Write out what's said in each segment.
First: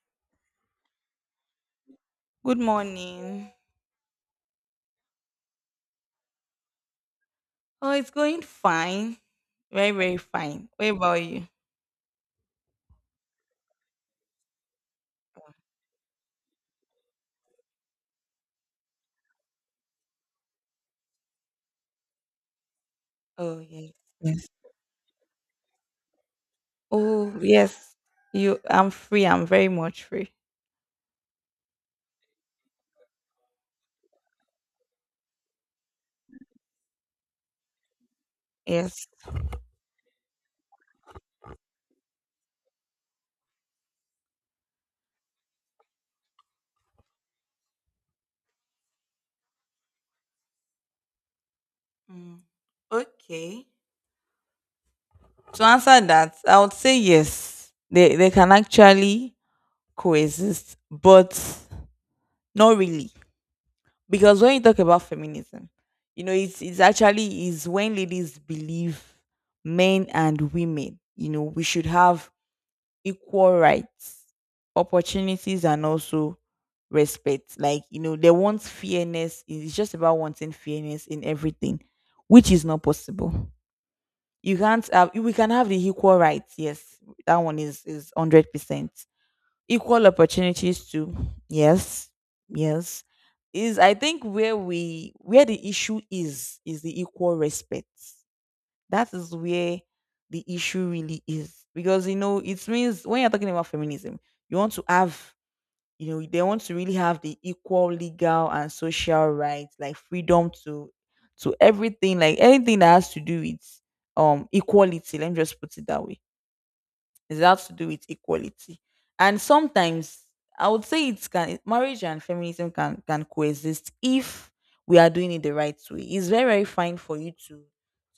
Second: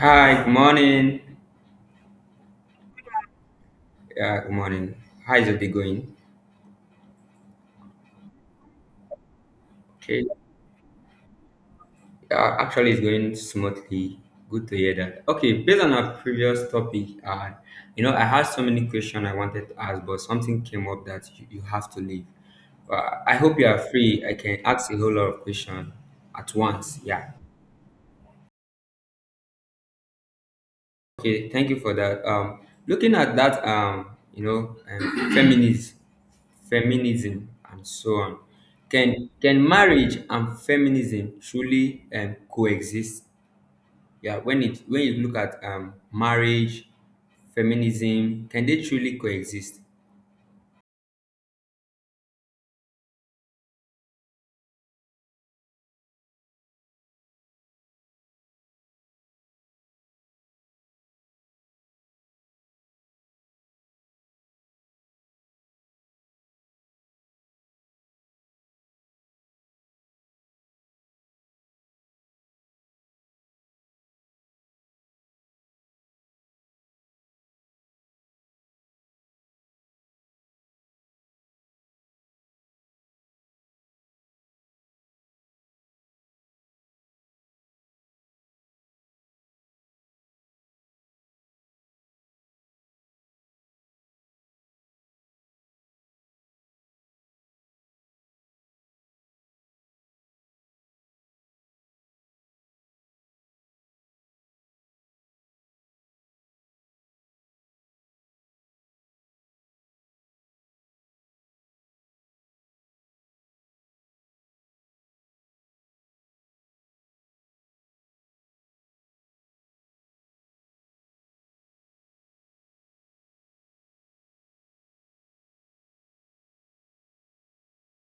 Hi, good morning. Good morning. Yeah, good morning. How is your day going? Oh, it's going fine. Very, very Okay, fine. Where about you? Actually, it's going smoothly. Good to hear that. Okay, based on our previous topic, I had so many questions I wanted to ask, but something came up that you have to leave. I hope Oh, you are yes. free. I Yes. can ask a whole lot of questions at once. Yeah. Oh, yes. I'm free. I'm very much free. Okay, thank you for that. Looking at that, you know, um, feminism, feminism and so on. Yes. Can marriage and feminism truly coexist? Yeah, when you look at marriage, feminism, can they truly coexist? Mm. Okay. To answer that, I would say yes. They can actually coexist, but not really. Because when you talk about feminism, you know, it's actually is when ladies believe men and women, you know, we should have equal rights, opportunities, and also respect. Like, you know, they want fairness. It's just about wanting fairness in everything, which is not possible. You can't have, we can have the equal rights. Yes, that one is 100%. Equal opportunities too. Yes, yes. Is I think where we, where the issue is the equal respect that is where the issue really is. Because, you know, it means when you're talking about feminism, you want to have, you know, they want to really have the equal legal and social rights, like freedom to everything, like anything that has to do with equality. Let me just put it that way it has to do with equality. And sometimes I would say it can marriage and feminism can coexist if we are doing it the right way. It's very very fine for you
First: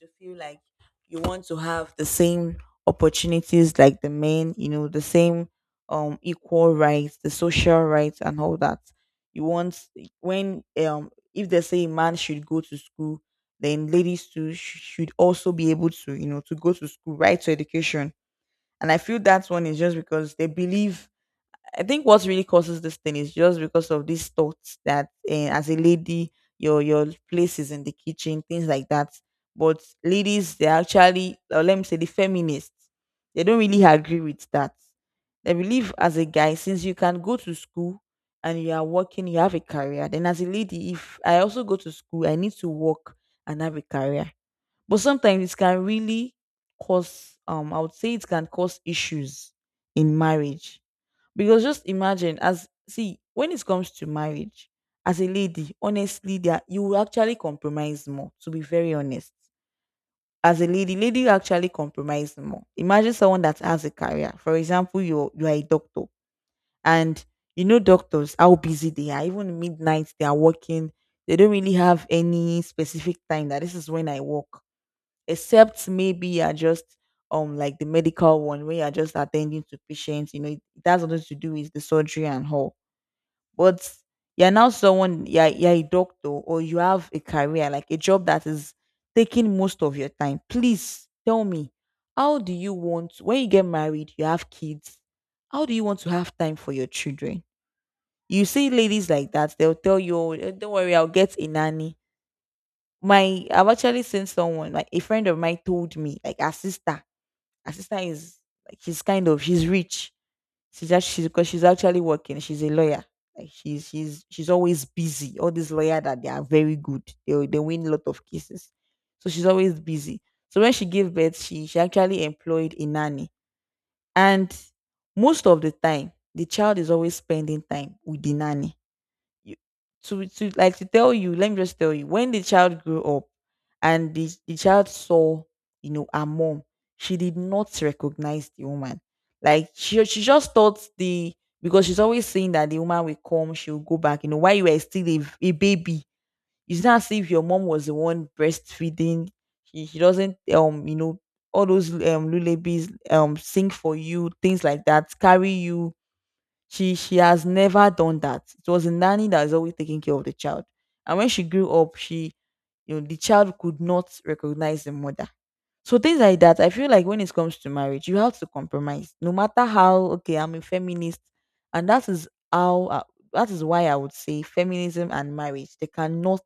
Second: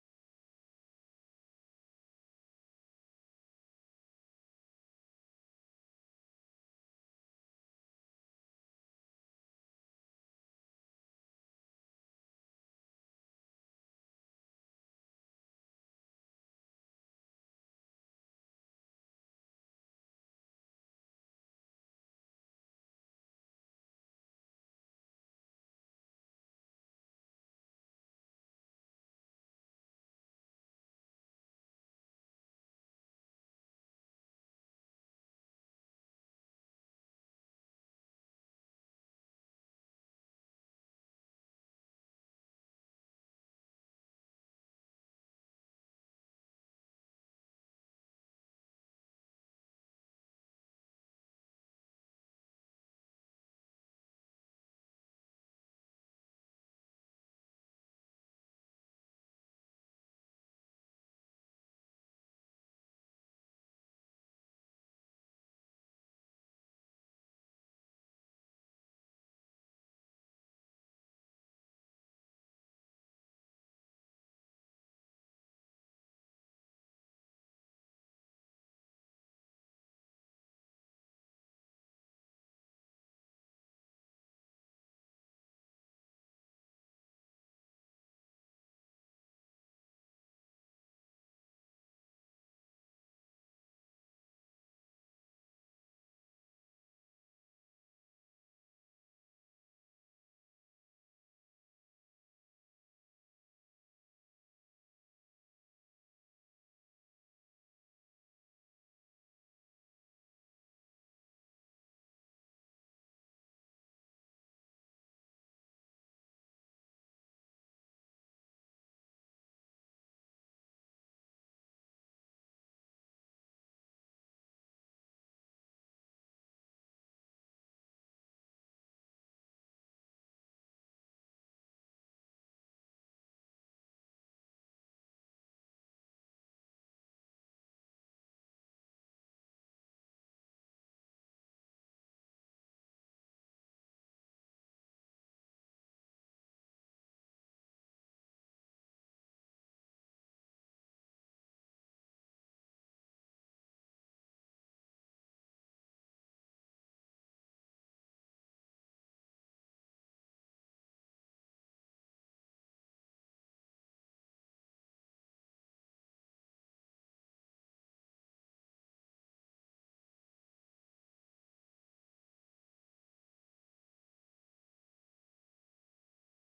to feel like you want to have the same opportunities like the men, you know, the same equal rights, the social rights and all that. You want when if they say a man should go to school, then ladies too should also be able to, you know, to go to school, right to education and I feel that one is just because they believe. I think what really causes this thing is just because of these thoughts that as a lady, your place is in the kitchen, things like that. But ladies, they actually, or let me say, the feminists, they don't really agree with that. They believe as a guy, since you can go to school and you are working, you have a career. Then as a lady, if I also go to school, I need to work and have a career but sometimes it can really cause I would say it can cause issues in marriage. Because just imagine as see, when it comes to marriage, as a lady, honestly, there you will actually compromise more, to be very honest. As a lady, lady will actually compromise more. Imagine someone that has a career. For example, you are a doctor and you know doctors how busy they are. Even midnight they are working. They don't really have any specific time that this is when I work except maybe you're just like the medical one where you're just attending to patients, you know, it has nothing to do with the surgery and all. But you're now someone you're a doctor or you have a career, like a job that is taking most of your time. Please tell me, how do you want when you get married, you have kids, how do you want to have time for your children? You see ladies like that, they'll tell you, "Oh, eh, don't worry, I'll get a nanny my I've actually seen someone like a friend of mine told me like her sister is like she's kind of she's rich. She's just she's because she's actually working. She's a lawyer. Like she's always busy. All these lawyer that they are very good. They win a lot of cases. So she's always busy. So when she gave birth, she actually employed a nanny. And most of the time, the child is always spending time with the nanny you to like to tell you let me just tell you when the child grew up and the child saw you know her mom she did not recognize the woman like she just thought the because she's always saying that the woman will come she'll go back you know while you were still a baby it's not as if your mom was the one breastfeeding she doesn't you know all those lullabies sing for you things like that carry you she has never done that. It was a nanny that has always taken care of the child. And when she grew up, she you know the child could not recognize the mother. So things like that, I feel like when it comes to marriage, you have to compromise. No matter how okay, I'm a feminist, and that is why I would say feminism and marriage they cannot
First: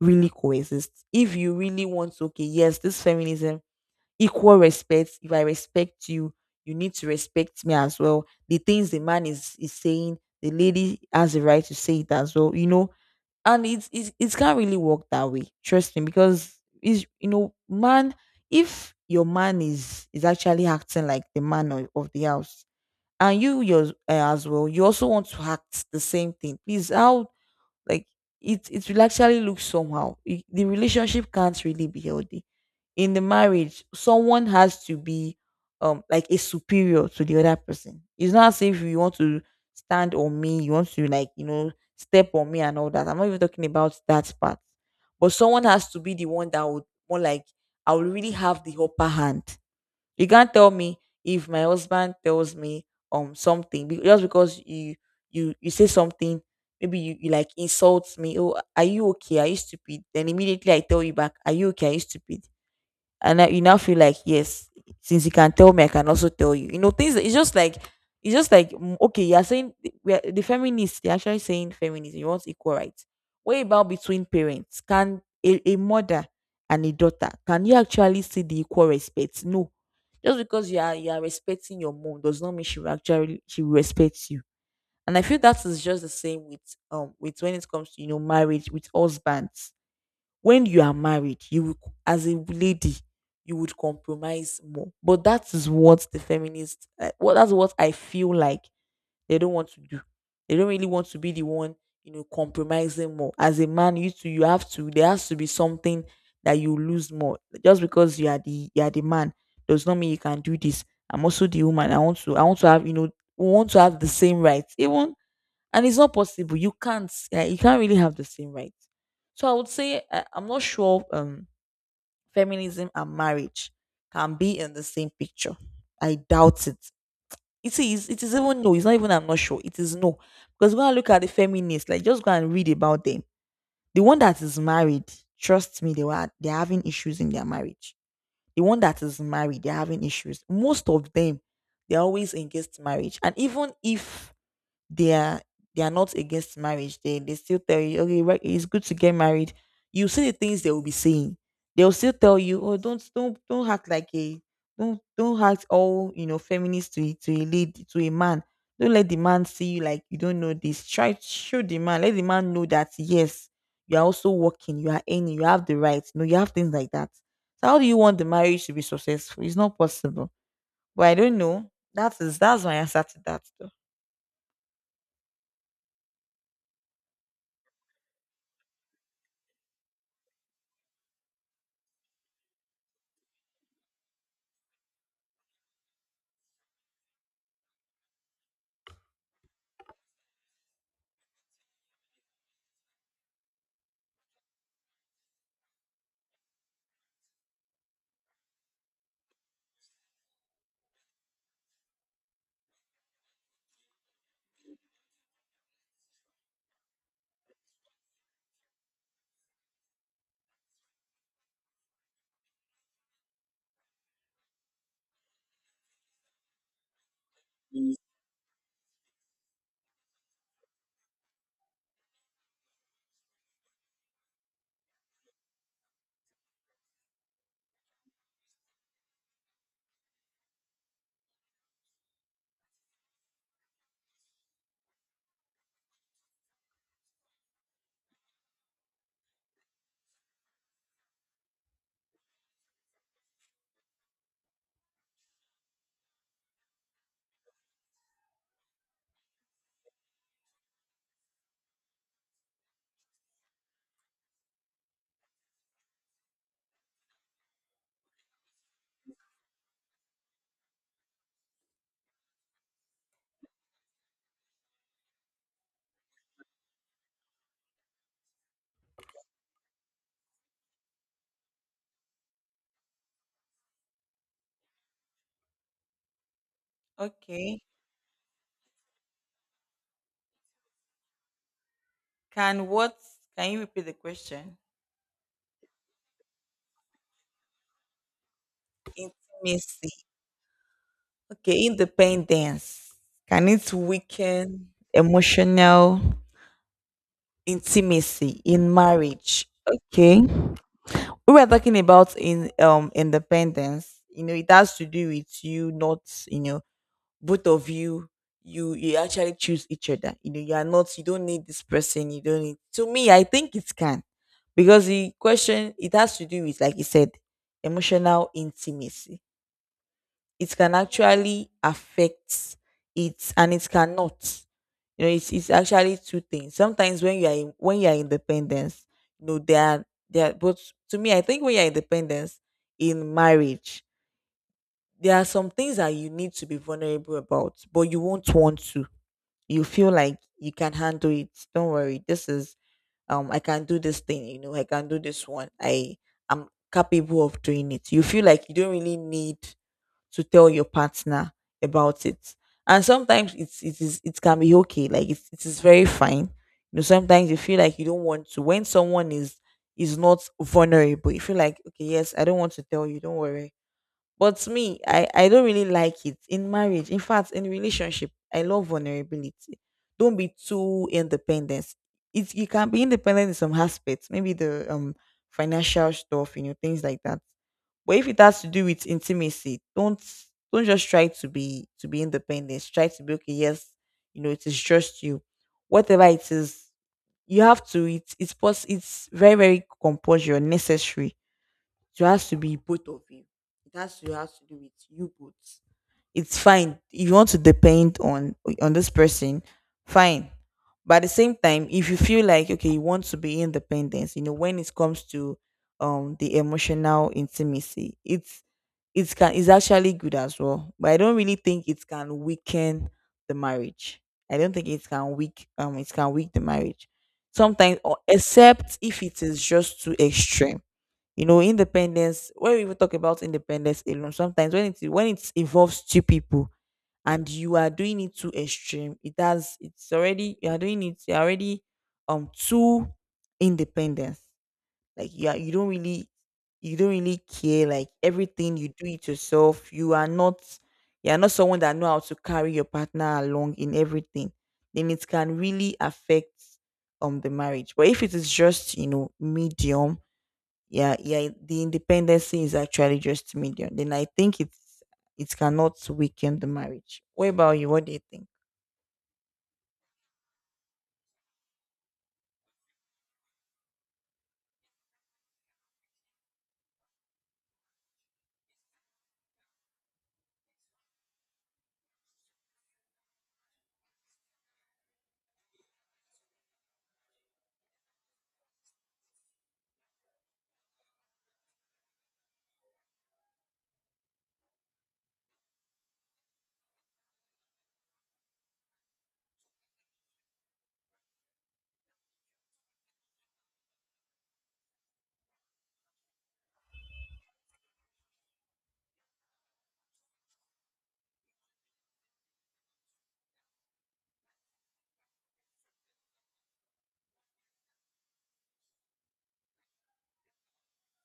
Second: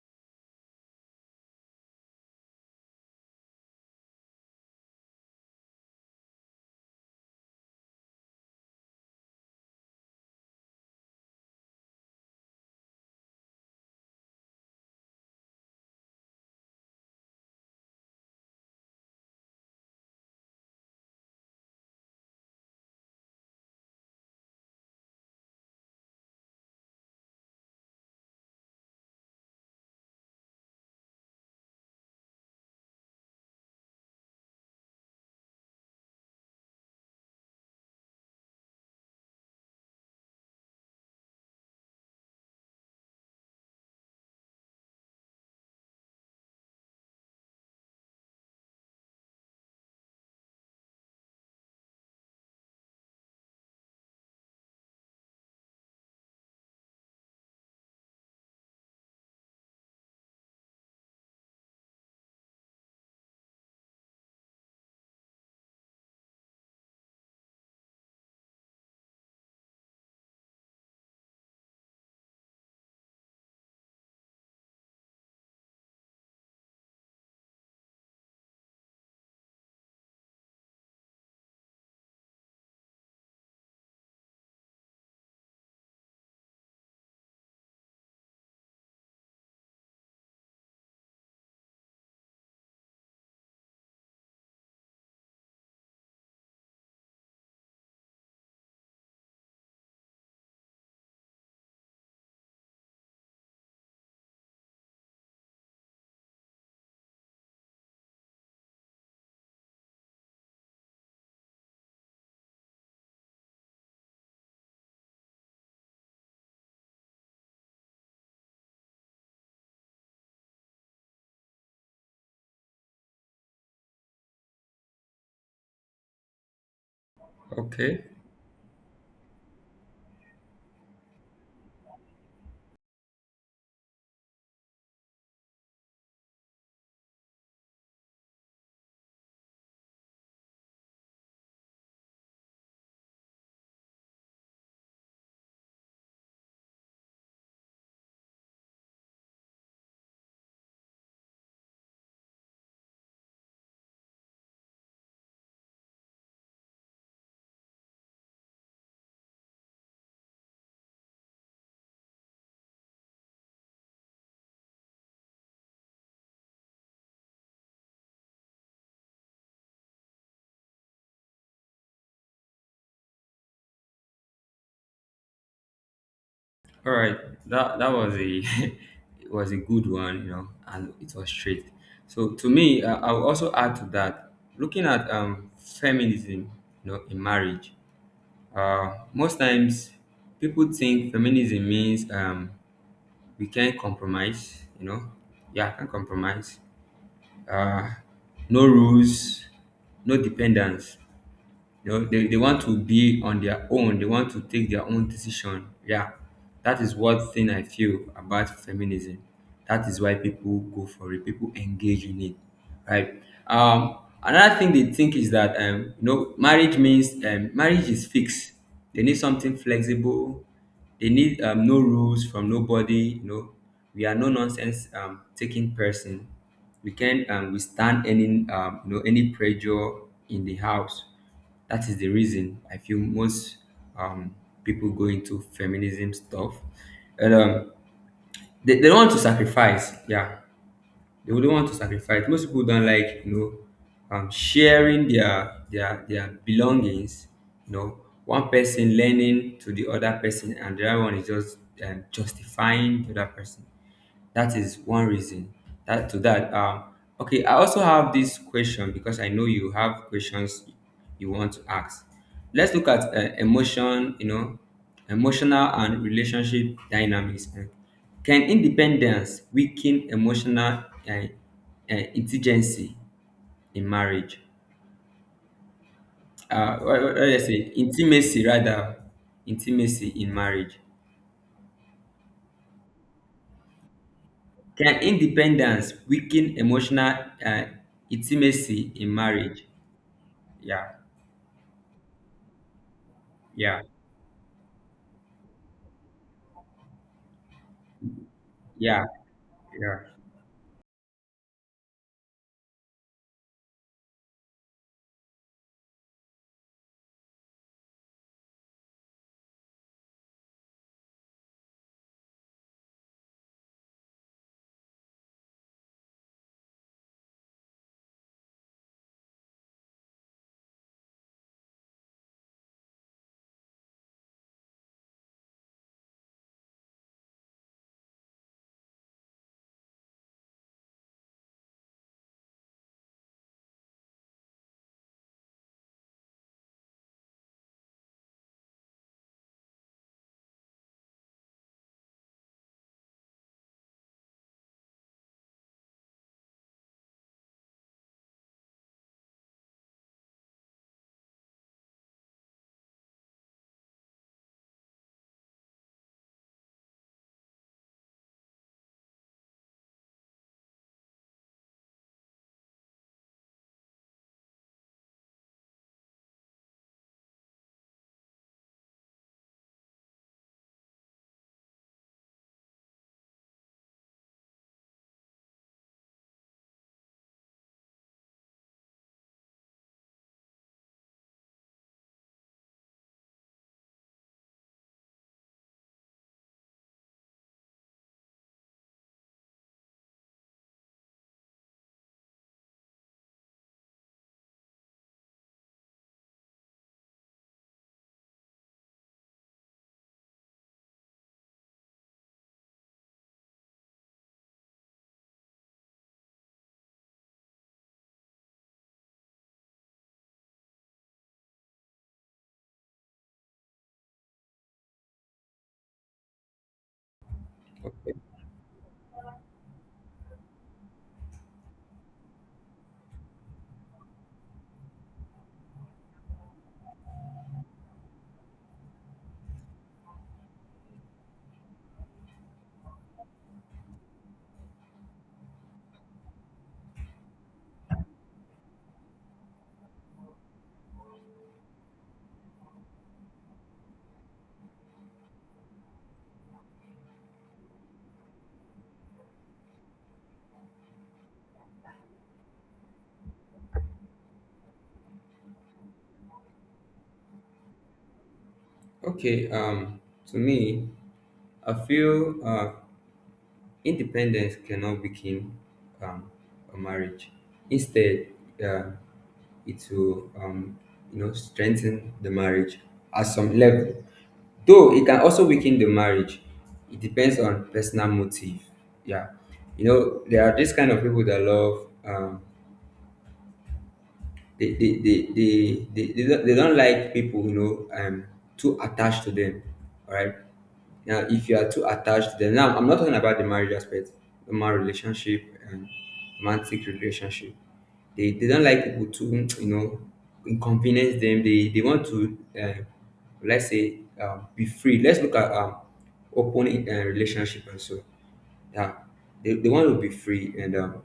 really coexist. If you really want, to, okay, yes, this feminism equal respect. If I respect you, you need to respect me as well. The things the man is saying, the lady has the right to say it as well. You know, and it can't really work that way. Trust me, because is you know, man, if your man is actually acting like the man of the house, and you yours as well, you also want to act the same thing. Please, how like it will actually look somehow. It- the relationship can't really be healthy. In the marriage, someone has to be like a superior to the other person. It's not as if you want to stand on me, you want to like, you know, step on me and all that. I'm not even talking about that part. But someone has to be the one that would more like I will really have the upper hand you can't tell me if my husband tells me something just because you say something, maybe you like insult me. Oh, are you okay? Are you stupid? Then immediately I tell you back, are you okay? Are you stupid? And now you now feel like yes since you can tell me I can also tell you you know things it's just like mm, okay you're saying we are, the feminists they're actually saying feminism you want equal rights what about between parents can a mother and a daughter can you actually see the equal respect no just because you are respecting your mom does not mean she will actually she will respect you and I feel that is just the same with when it comes to you know marriage with husbands when you are married, you will, as a lady, you would compromise more. But that is what the feminists, well, that's what I feel like they don't want to do. They don't really want to be the one, you know, compromising more. As a man, you too, you have to. There has to be something that you lose more. Just because you are the man does not mean you can do this. I'm also the woman. I want to. I want to have, you know, we want to have the same rights. Even and it's not possible. You can't. Yeah, you can't really have the same right. So I would say I'm not sure feminism and marriage can be in the same picture. I doubt it. It Okay. is. It is even no. It's not even. I'm not sure. It is no. Because when I look at the feminists, like just go and read about them. The one that is married, trust me, they're having issues in their marriage. The one that is married, they're having issues. Most of them, they're always against marriage. And even if they are they are not against marriage. They still tell you, okay, right, it's good to get married. You see the things they will be saying. They'll still tell you, oh, don't act like a don't act all you know feminist to to a lady to a man. Don't let the man see you like you don't know this. Try to show the man. Let the man know that yes, you are also working. You are earning. You have the right. No, you have things like that. So how do you want the marriage to be successful? It's not possible but I don't know. That's my answer to that though. All right, that that was a it was a good one, and it was straight. So to me, I will also add to that, looking at feminism, in marriage. Most times, people think feminism means we can't compromise. You know, yeah, I can compromise. Uh, no rules, no dependence. You know, they want to be on their own, they want to take their own decision. Yeah, that is one thing I feel about feminism. That is why people go for it, people engage in it, right? Um another thing they think is that you know marriage means, marriage is fixed. They need something flexible. They need no rules from nobody. You know, we are no nonsense taking person. We can withstand any you know any pressure in the house. That is the reason I feel most um, people go into feminism stuff, and they don't want to sacrifice. Yeah, they don't want to sacrifice. Most people don't like sharing their belongings. You know, one person lending to the other person, and the other one is just justifying the other person. That is one reason. That to that. Okay, I also have this question because I know you have questions you want to ask. Let's look at emotion. You know, emotional and relationship dynamics. Can independence weaken emotional uh, intimacy in marriage? What did I Okay. say? Intimacy rather, intimacy in marriage. Can what? Can you repeat the question? Can independence weaken emotional uh, intimacy in marriage? Intimacy. Yeah, Okay, independence. Can it yeah, weaken emotional intimacy in yeah, marriage? yeah. Okay. We were talking about in independence you know it has to do with you not you know both of you you actually choose each other you know you are not you don't need this person you don't need to me I think it can because the question it has to do with like you said emotional intimacy it can actually affect it and it cannot. You know, it's actually two things. Sometimes when you are independence, you know, there are, but to me I think when you're independence in marriage, there are some things that you need to be vulnerable about, but you won't want to. You feel like you can handle it. Don't worry. This is I can do this thing, you know, I can do this one. I am capable of doing it. You feel like you don't really need to tell your partner about it. And sometimes it's it is it can be okay, like it is very fine. You know, sometimes you feel like you don't want to when someone is not vulnerable, you feel like okay, yes, I don't want to tell you, don't worry. But to me, I don't really like it in marriage. In fact, in relationship, I love vulnerability. Don't be too independent. It you can be independent in some aspects, maybe the financial stuff, you know, things like that. But if it has to do with intimacy, don't just try to be independent. Try to be okay. Yes, you know it is just you. Whatever it is, you have to. It's very compulsory or necessary so it has to be both of you. It has to do with you both. It's fine. If you want to depend on this person, fine. But at the same time, if you feel like okay, you want to be independent, you know, when it comes to the emotional intimacy, it's it can is actually good as well. But I don't really think it can weaken the marriage. I don't think it can weak the marriage. Sometimes or except if it is just too extreme, you know, independence, when we even talk about independence alone, sometimes when it involves two people and you are doing it too extreme, it's already you are doing it, you're already too independent. Like you don't really care, like everything you do it yourself. You are not someone that know how to carry your partner along in everything. Then it can really affect the marriage. But if it is just, you know, medium, yeah, yeah, the independency is actually just medium, then I think it cannot weaken the marriage. What about you? What do you think? Okay. To me, I feel independence cannot become um, a marriage. Instead, uh, it will strengthen the marriage at some level. Though it can also weaken the marriage. It depends on personal motive. Yeah, you know there are this kind of people that love they they they they they don't like people too attached to them. All right. Now, if you are too attached to them, now I'm not talking about the marriage aspect, the marriage relationship and romantic relationship. They don't like people to you know inconvenience them. They want to let's say be free. Let's look at open relationship also. Yeah. They want to be free, and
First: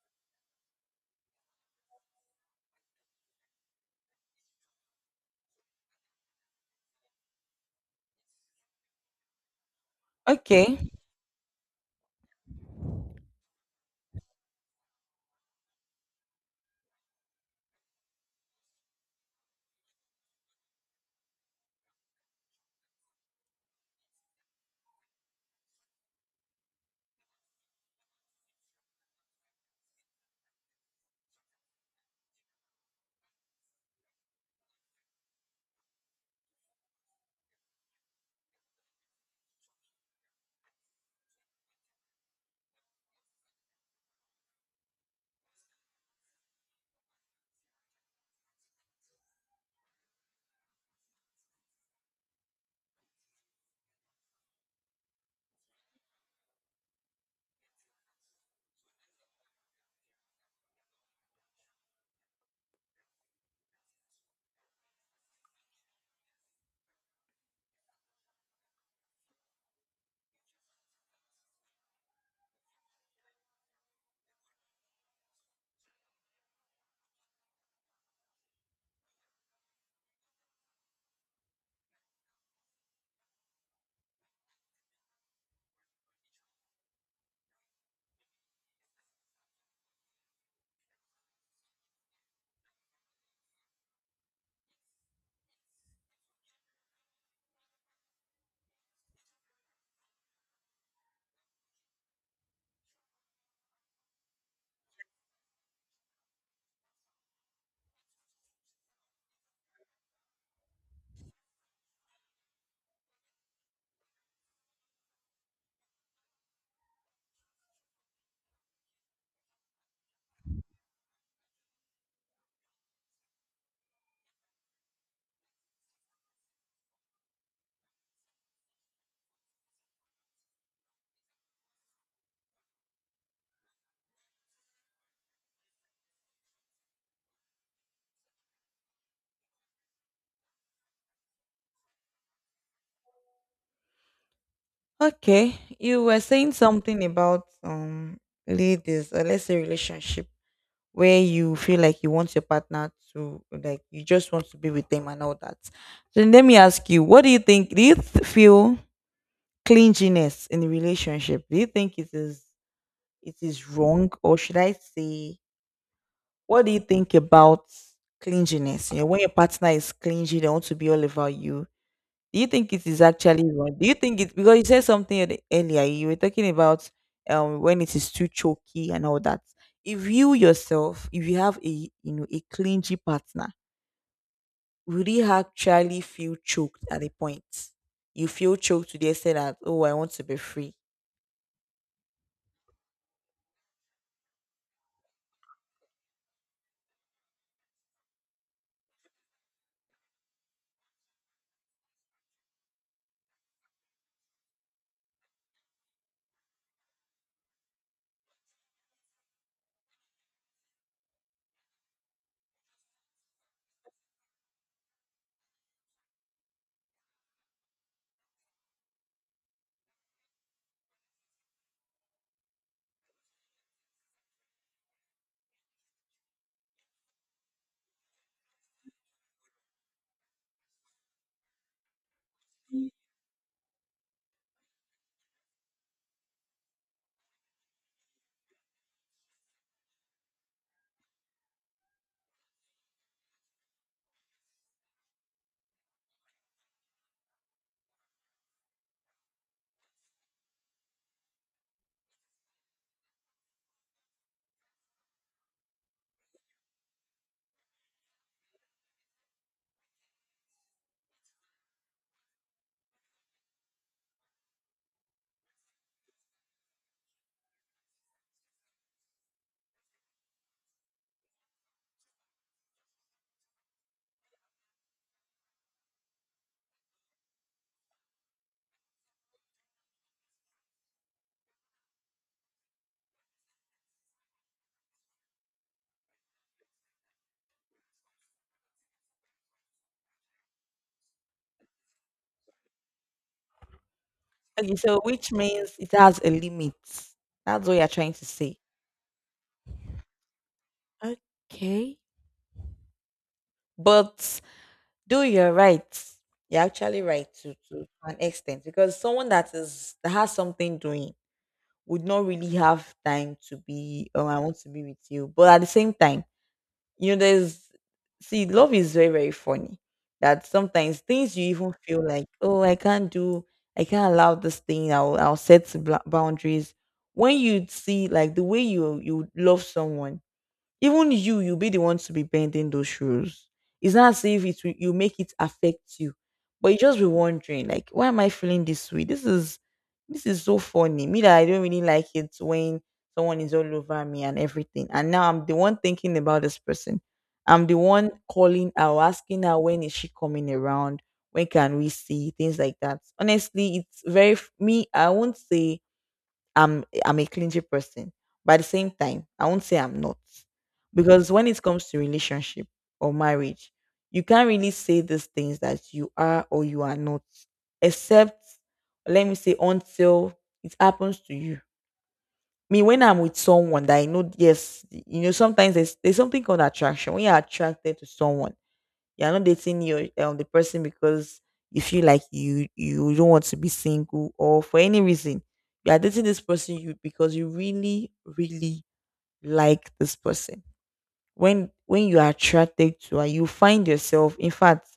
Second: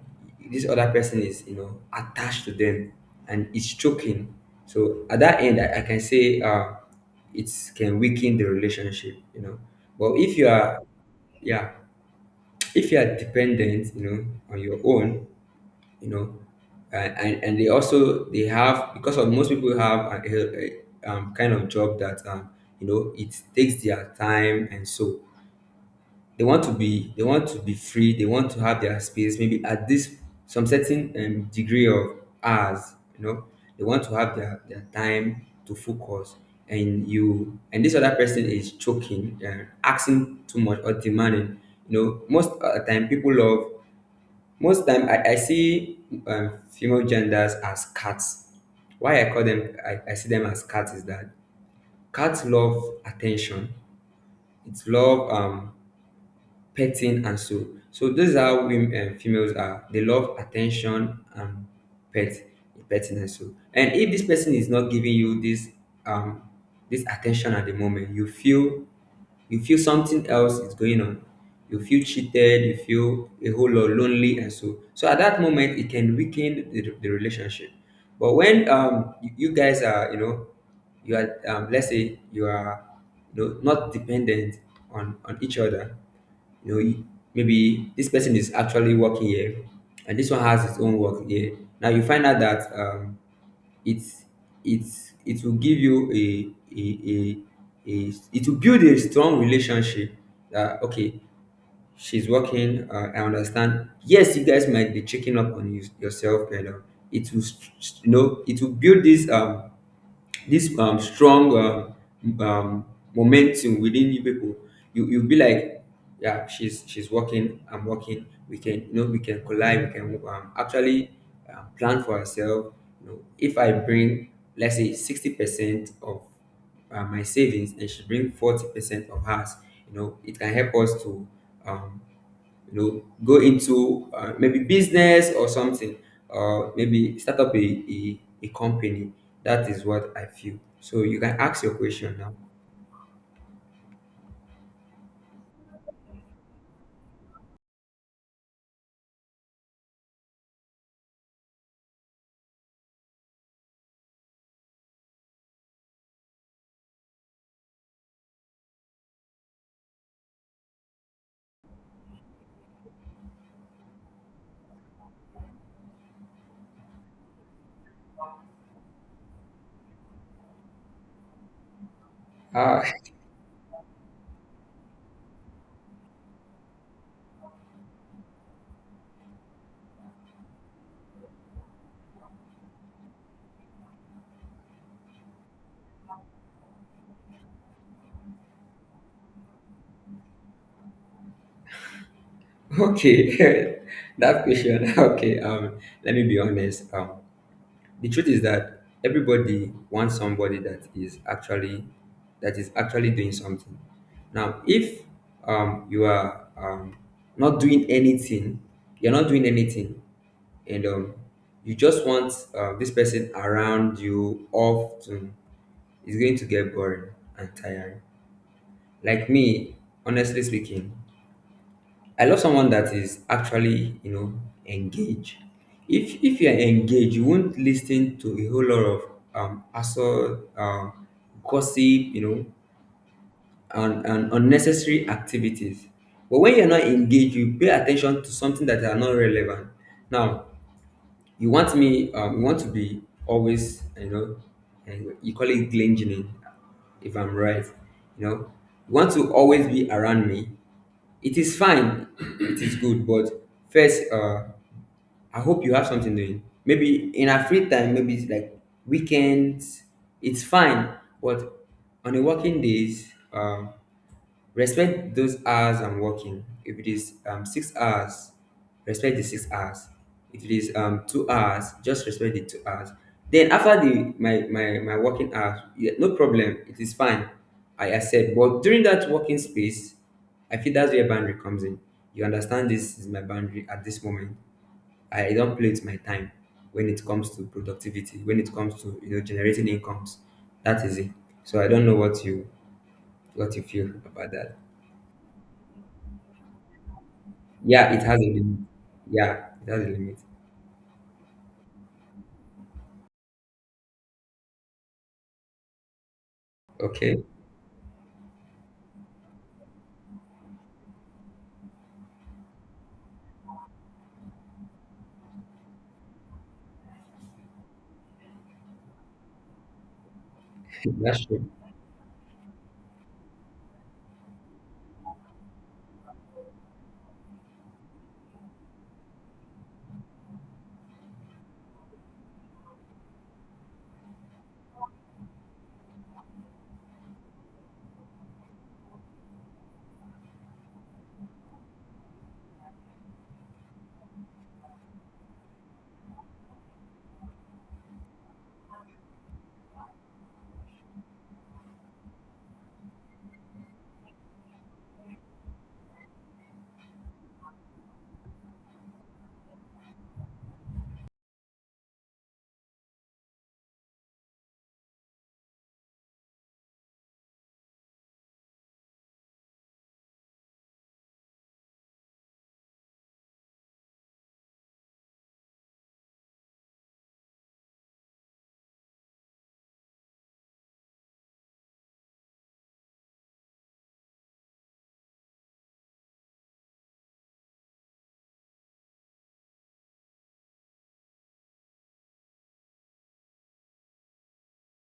this other person is attached to them, and it's choking. So at that end, I can say it can weaken the relationship, you know. But if you Okay, are, yeah, if you are dependent on your own, you know, and they also they have because of most people have a kind of job that you know it takes their time. And so they want to be free, they want to have their space, maybe at this, some certain degree of hours. You know, they want to have their time to focus. And this other person is choking and asking too much or demanding, you know. Most of the time people love. Most time, I see female genders as cats. Why I see them as cats is that cats love attention. It's love petting and so. So those are women, females are, they love attention and pet petting and so. And if this person is not giving you this um this attention at the moment, you feel, you feel something else is going on, you feel cheated, you feel a whole lot lonely. And so, so at that moment it can weaken the relationship. But when you, you guys are, you know, you are, let's say you are, you know, not dependent on each other. You know, you— maybe this person is actually working here, and this one has his own work here. Now you find out that it's it's, it will give you a, a it will build a strong relationship, that okay, she's working. I understand. Yes, you guys might be checking up on you, yourself, and it will you know it will build this this strong um, momentum within you people. You you'll be like, yeah, she's working, I'm working, we can, you know, we can collide, we can actually plan for ourselves. You know, if I bring, let's say, 60% of my savings, and she bring 40% of hers, you know it can help us to um, you know, go into maybe business or something, or maybe start up a company. That is what I feel. So you can ask your question now. okay, you were saying something about ladies, or let's say relationship, where you feel like you want your partner to like you just want to be with them and all that. Then let me ask you, what do you think? Feel clinginess in a relationship, do you think it is wrong? Or should I say, what do you think about clinginess? You know, when your partner is clingy, they want to be all over you. Do you think Ah, it is actually wrong? Do you think it, because you said something earlier? You were talking about when it is too choky and all that. If you yourself, if you have a, you know, a clingy partner, would you actually feel choked at the point? You feel choked to the extent that, oh, I want to be free. okay. That question. Okay. Let me be honest. The truth is that everybody wants somebody that is actually doing something. Now, if you are not doing anything, you're not doing anything, and you just want this person around you often, it's going to get boring and tiring. Like me, honestly speaking, I love someone that is actually, you know, engaged. If you are engaged, you won't listen to a whole lot of assault, gossip, you know, and unnecessary activities. But when you're not engaged, you pay attention to something that are not relevant. Now, you want me, you want to be always, you know, and you call it glingening, if I'm right. You know, you want to always be around me. It is fine, it is good, but first, I hope you have something doing. Maybe in our free time, maybe it's like weekends, it's fine, but on the working days, respect those hours I'm working. If it is 6 hours, respect the 6 hours. If it is 2 hours, just respect the 2 hours. Then after my working hours, yeah, no problem. It is fine. I accept. But during that working space, I feel that's where boundary comes in. You understand this is my boundary at this moment. I don't play with my time when it comes to productivity, when it comes to, you know, generating incomes. That is it. So I don't know what you feel about that. Okay, so which means it has a limit. That's what you're Yeah, it trying has to a say. limit. Yeah, it has a limit. Okay. But Do you're right. You're actually Okay, right to, to an extent, because someone that is that has something doing would not really have time to be oh I want to be with you. But at the same time, you know, there's see, love is very funny. That sometimes that's things true. you even feel like, oh, I can't do I can't allow this thing, I'll set boundaries. When you see like the way you love someone, even you, you'll be the ones to be bending those rules. It's not as if it will, you make it affect you, but you just be wondering, like, why am I feeling this way? This is so funny. Me that I don't really like it when someone is all over me and everything. And now I'm the one thinking about this person. I'm the one calling her, or asking her, when is she coming around? When can we see? Things like that. Honestly, it's very me. I won't say I'm a clingy person. But at the same time, I won't say I'm not. Because when it comes to relationship or marriage, you can't really say these things that you are or you are not. Except let me say until it happens to you. Me, when I'm with someone that I know, yes, you know, sometimes there's something called attraction. When you're attracted to someone, you're not dating your the person because you feel like you don't want to be single or for any reason. You are dating this person you because you really, really like this person. When you are attracted to and you find yourself, in fact,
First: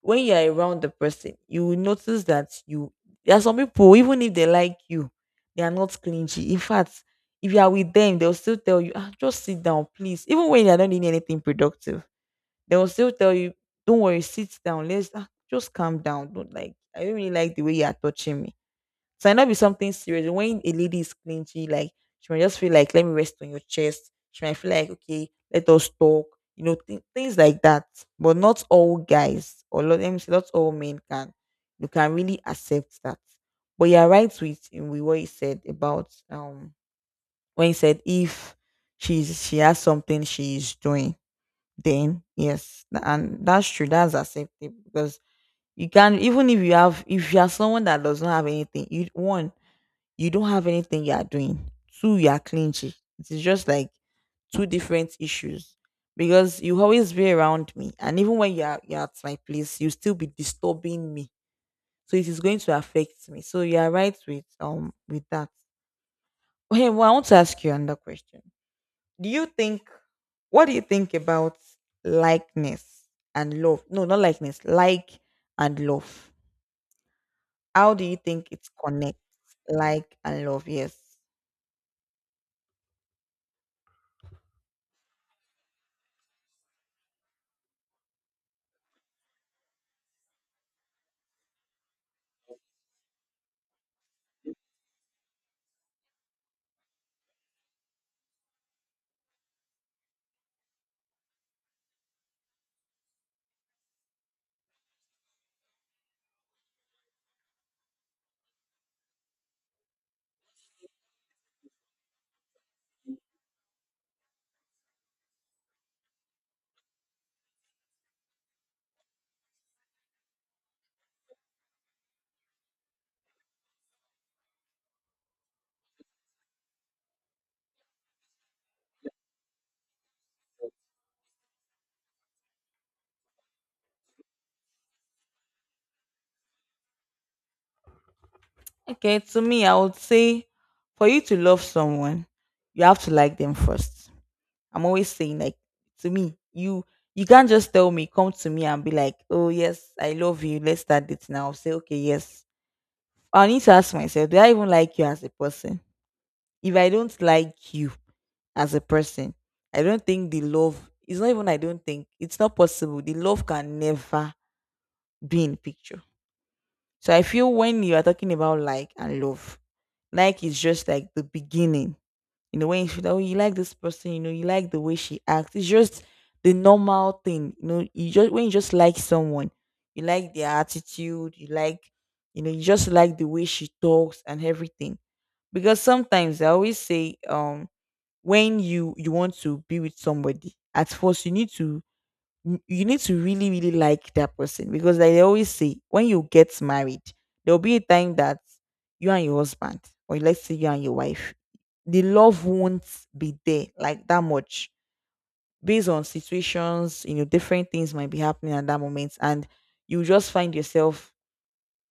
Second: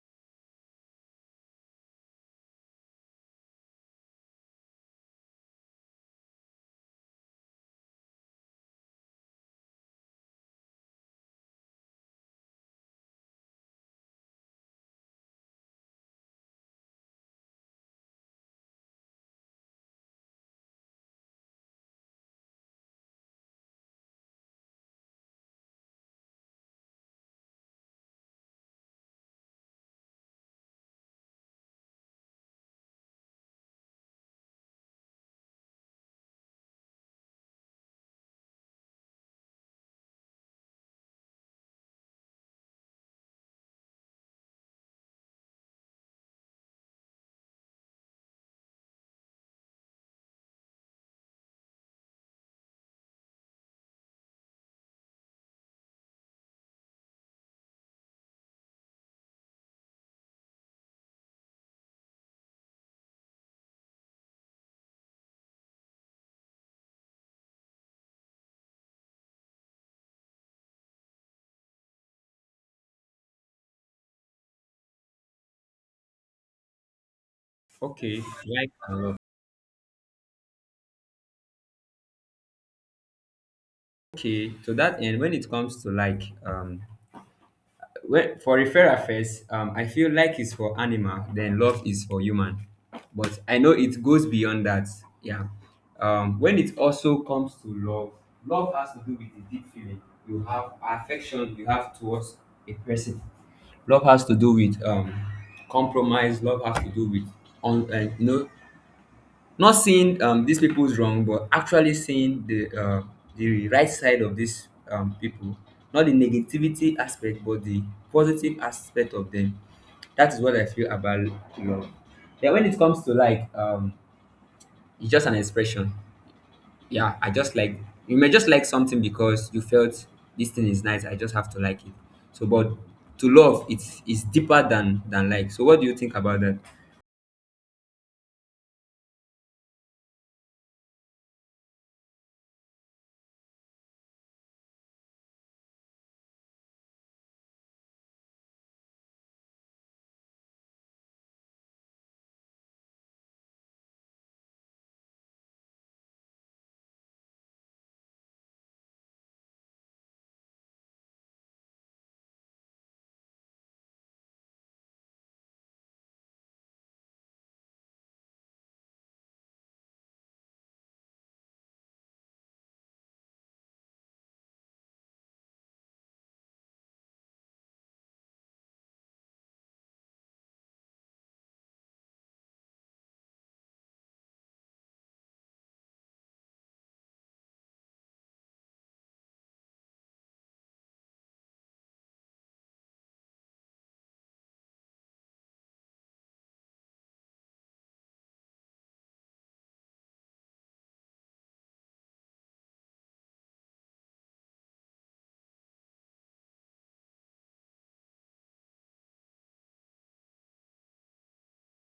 when you are around the person, you will notice that you there are some people, even if they like you, they are not clingy. In fact, if you are with them, they'll still tell you, ah, just sit down, please. Even when they are not doing anything productive, they will still tell you, don't worry, sit down. Let's ah, just calm down. Don't like, I don't really like the way you are touching me. So it might not be something serious. When a lady is clingy, like, she might just feel like, let me rest on your chest. She might feel like, okay, let us talk. You know, things like that. But not all guys, or lot let me say, not all men can. You can really accept that. But you're right with what you said about when he said, if she has something she's doing, then yes, and that's true. That's acceptable because you can, even if you have, if you are someone that does not have anything, you one, you don't have anything you are doing, two, you are clingy. It is just like two different issues, because you always be around me and even when you're at my place, you still be disturbing me, so it is going to affect me. So you are right with, with that. Okay, well, I want to ask you another question. Do you think, what do you think about likeness and love? No, not likeness, like and love. How do you Okay, think it like and love. connects? Like and love, yes. Okay, to that end, when it comes to like, when, for referral first, I feel like is for animal, then love is for human. But I know it goes beyond that. Yeah. When it also comes to love, love has to do with the deep feeling you have, affection you have towards a person. Love has to do with compromise. Love has to do with on, you know, not seeing these people's wrong, but actually seeing the the right side of these people, not the negativity aspect, but the positive aspect of them. That is what I feel about love. Yeah, when it comes to like, it's just an expression. Yeah, I just like, you may just like something because you felt this thing is nice. I just have to like it. So, but to love, it's deeper than like. So, what do you think about that? Okay, to me, I would say, for you to love someone, you have to like them first. I'm always saying, like, to me, you can't just tell me, come to me and be like, oh yes, I love you, let's start it now. I'll say, okay, yes, I need to ask myself, do I even like you as a person? If I don't like you as a person, I don't think the love, it's not even, I don't think it's not possible. The love can never be in picture. So I feel when you are talking about like and love, like is just like the beginning. You know, when you feel that, oh, you like this person, you know, you like the way she acts. It's just the normal thing. You know, you just when you just like someone, you like their attitude, you like, you know, you just like the way she talks and everything. Because sometimes I always say, when you want to be with somebody, at first you need to you you need to really really like that person, because like they always say, when you get married, there'll be a time that you and your husband, or let's say you and your wife, the love won't be there like that much, based on situations, you know, different things might be happening at that moment, and you just find yourself,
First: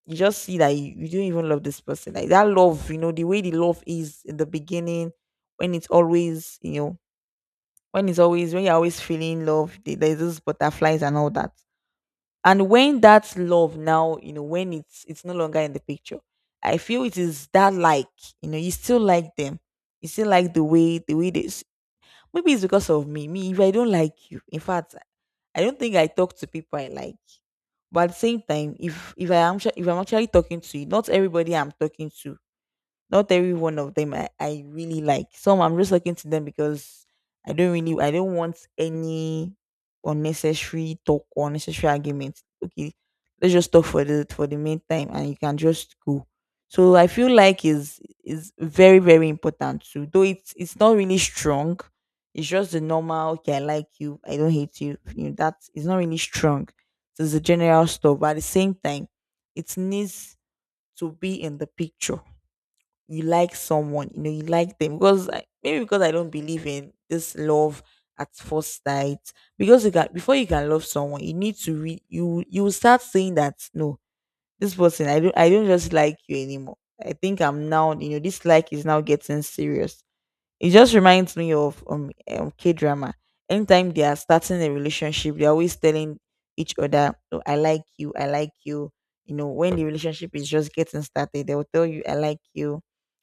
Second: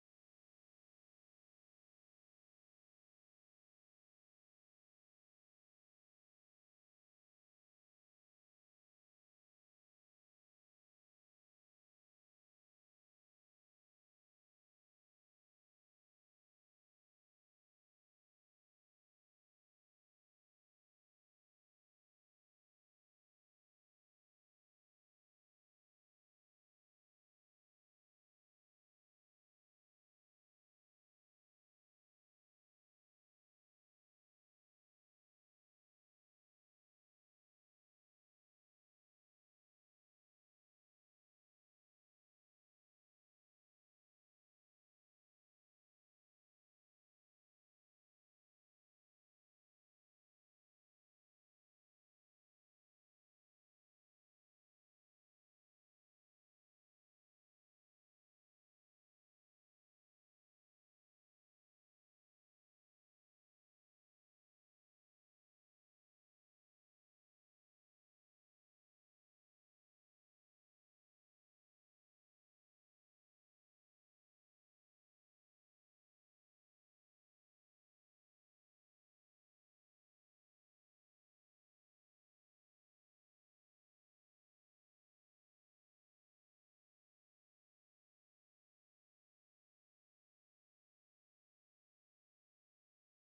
you just see that you don't even love this person like that love, you know, the way the love is in the beginning, when it's always, you know, when it's always, when you're always feeling love, there's those butterflies and all that, and when that love now, you know, when it's no longer in the picture, I feel it is that like, you know, you still like them, you still like the way they maybe it's because of me. Me, if I don't like you, in fact, I don't think I talk to people I like. But at the same time, if I am if I'm actually talking to you, not everybody I'm talking to, not every one of them I really like. Some I'm just looking to them because I don't want any unnecessary talk or unnecessary arguments. Okay, let's just talk for the meantime and you can just go. So I feel like is very, very important too. Though it's not really strong. It's just the normal, okay, I like you, I don't hate you. You know, that is not really strong. So it's a general stuff. But at the same time, it needs to be in the picture. You like someone, you know, you like them maybe because I don't believe in this love at first sight. Because you can before you can love someone, you need to you will start saying that no, this person I don't just like you anymore. I think I'm now you know this like is now getting serious. It just reminds me of K drama. Anytime they are starting a relationship, they're always telling each other, oh, I like you, I like you. You know, when the relationship is just getting started, they will tell you, I like you,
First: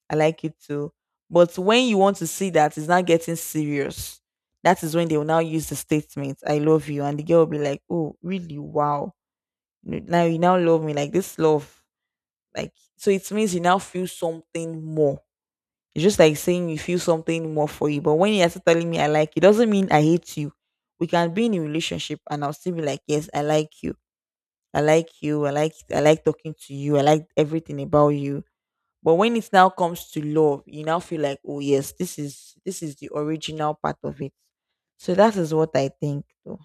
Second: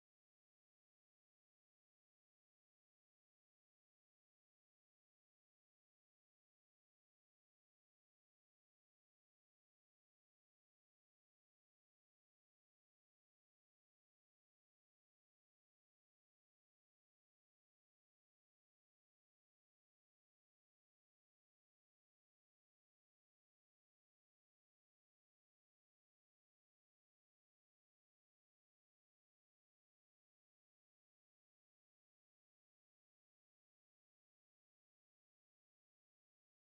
I like you too. But when you want to see that it's not getting serious, that is when they will now use the statement, I love you. And the girl will be like, oh, really? Wow. Now you now love me. Like this love. Like, so it means you now feel something more. It's just like saying you feel something more for you. But when you're telling me I like you, doesn't mean I hate you. We can be in a relationship and I'll still be like, yes, I like you. I like you. I like talking to you. I like everything about you. But when it now comes to love, you now feel like, oh yes, this is the original part of it. So that is what I think though.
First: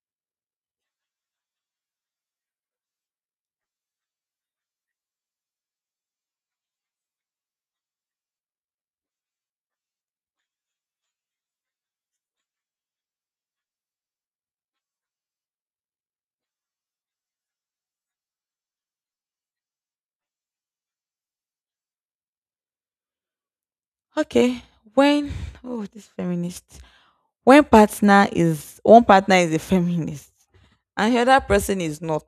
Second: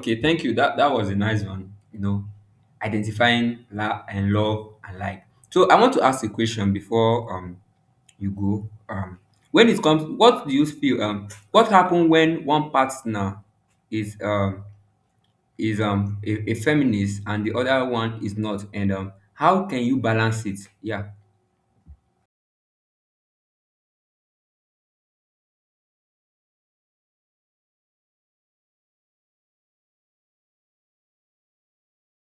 Okay, thank you. That was a nice one. You know, identifying la- and love and like. So I want to ask a question before you go. When it comes, what do you feel? What happened when one partner is a feminist and the other one is not, and how can you balance it? Yeah, Okay. When, oh, this feminist. When partner is one partner is a feminist and the other person is not.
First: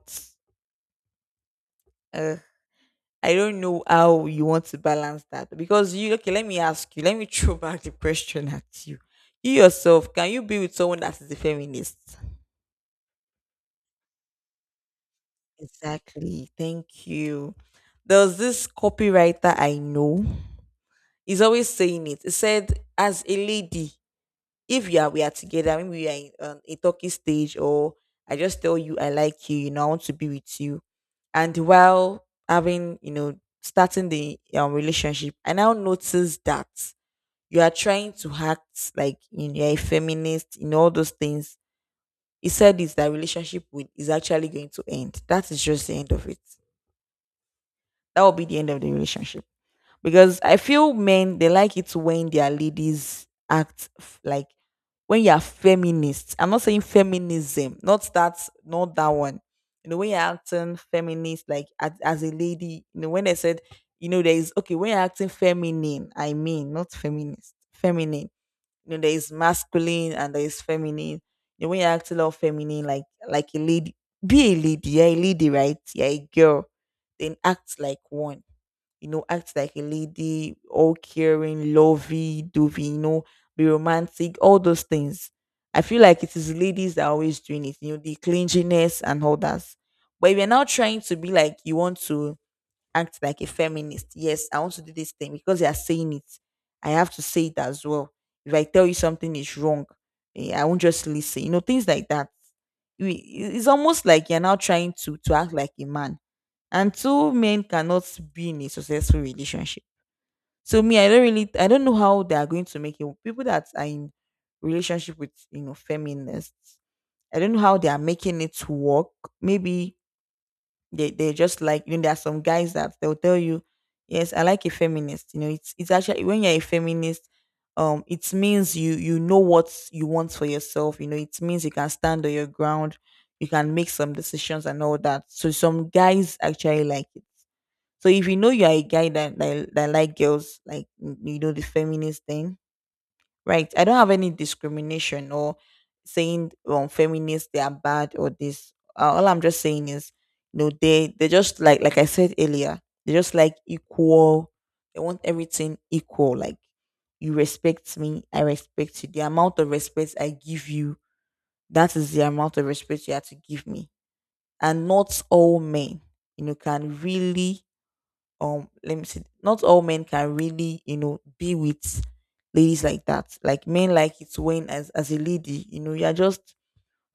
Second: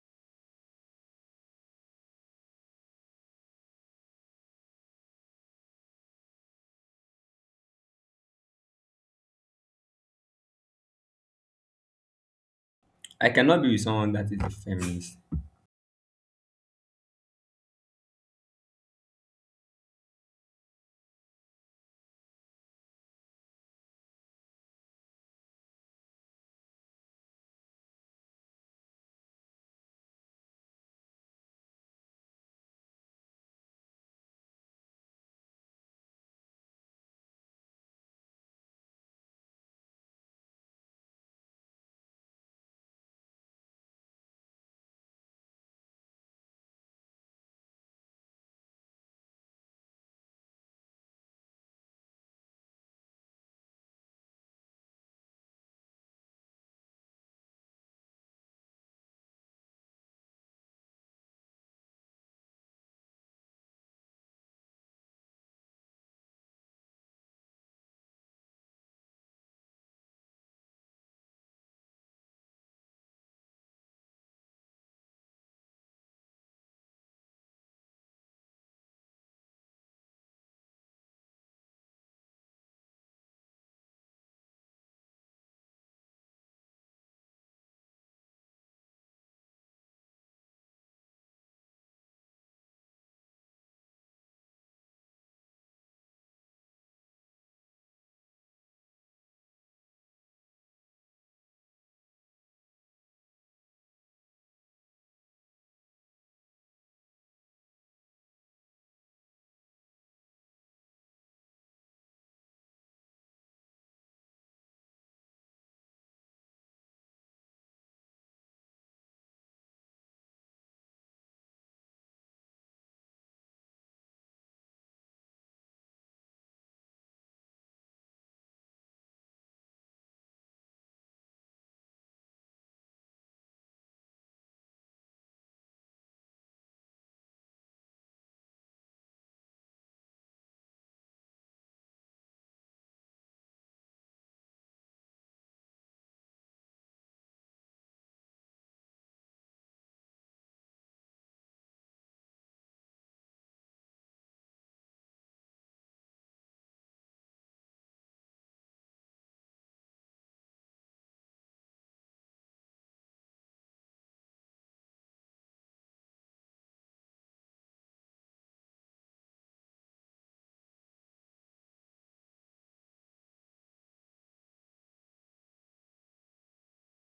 I don't know how you want to balance that because you, okay. Let me ask you. Let me throw back the question at you. You yourself, can you be with someone that is a feminist? I cannot be with someone that is a feminist. Exactly. Thank you. There was this copywriter I know. He's always saying it. He said, as a lady, if you are we are together, maybe we are in a talking stage, or I just tell you I like you know, I want to be with you. And while having, you know, starting the relationship, I now notice that you are trying to act like, you know, you're a feminist in all those things. He said is actually going to end. That is just the end of it. That will be the end of the relationship. Because I feel men, they like it when their ladies act like, when you are feminist. I'm not saying feminism, not that one. You know, when you're acting feminist, like as a lady, you know, when I said, you know, there is, okay, when you're acting feminine, I mean not feminist, feminine, you know, there is masculine and there is feminine. You know, when you act a lot feminine, like a lady, be a lady. You're a lady, right? You're a girl. Then act like one. You know, act like a lady, all caring, lovey, dovey. You know, be romantic. All those things. I feel like it is ladies that are always doing it. You know, the clinginess and all that. But if you're now trying to be like, you want to act like a feminist. Yes, I want to do this thing because they are saying it. I have to say it as well. If I tell you something is wrong, I won't just listen. You know, things like that. It's almost like you're now trying to act like a man, and two men cannot be in a successful relationship. So me, I don't know how they are going to make it. People that are in relationship with, you know, feminists, I don't know how they are making it work. Maybe they just like, you know, there are some guys that they'll tell you, yes, I like a feminist. You know, it's actually when you're a feminist, it means you, you know what you want for yourself. You know, it means you can stand on your ground, you can make some decisions and all that. So some guys actually like it. So if you know you are a guy that like girls, like, you know, the feminist thing, right, I don't have any discrimination or saying feminists they are bad or this, all I'm just saying is, you know, they just like I said earlier, they just like equal. They want everything equal, like you respect me, I respect you. The amount of respect I give you, that is the amount of respect you have to give me. And not all men, you know, can really, let me see, not all men can really, you know, be with ladies like that. Like men like it when, as a lady, you know, you're just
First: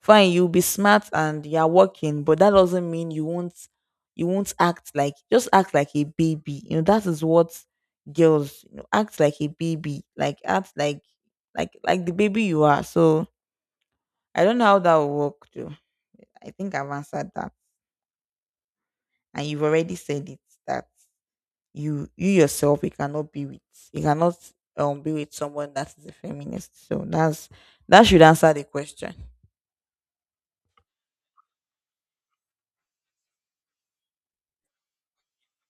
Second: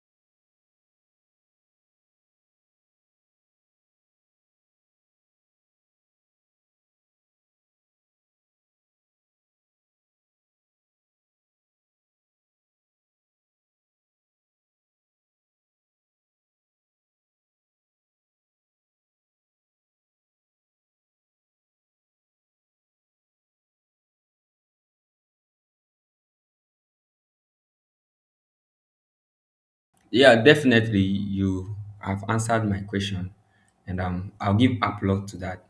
fine, you'll be smart and you're working, but that doesn't mean you won't act like, just act like a baby. You know, that is what girls, you know, act like a baby, like act like, like the baby you are. So I don't know how that will work though. I think I've answered that, and you've already said it, that you yourself, you cannot be with, you cannot, be with someone that is a feminist. So that's, that should answer the question. Yeah, definitely you have answered my question, and I'll give applause to that.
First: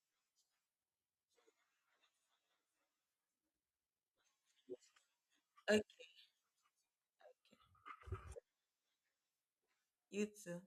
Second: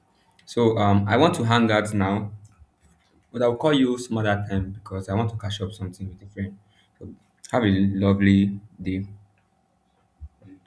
So I want to hang out now, but I'll call you some other time because I want to catch up Okay, something with a friend. So have a lovely day. you too.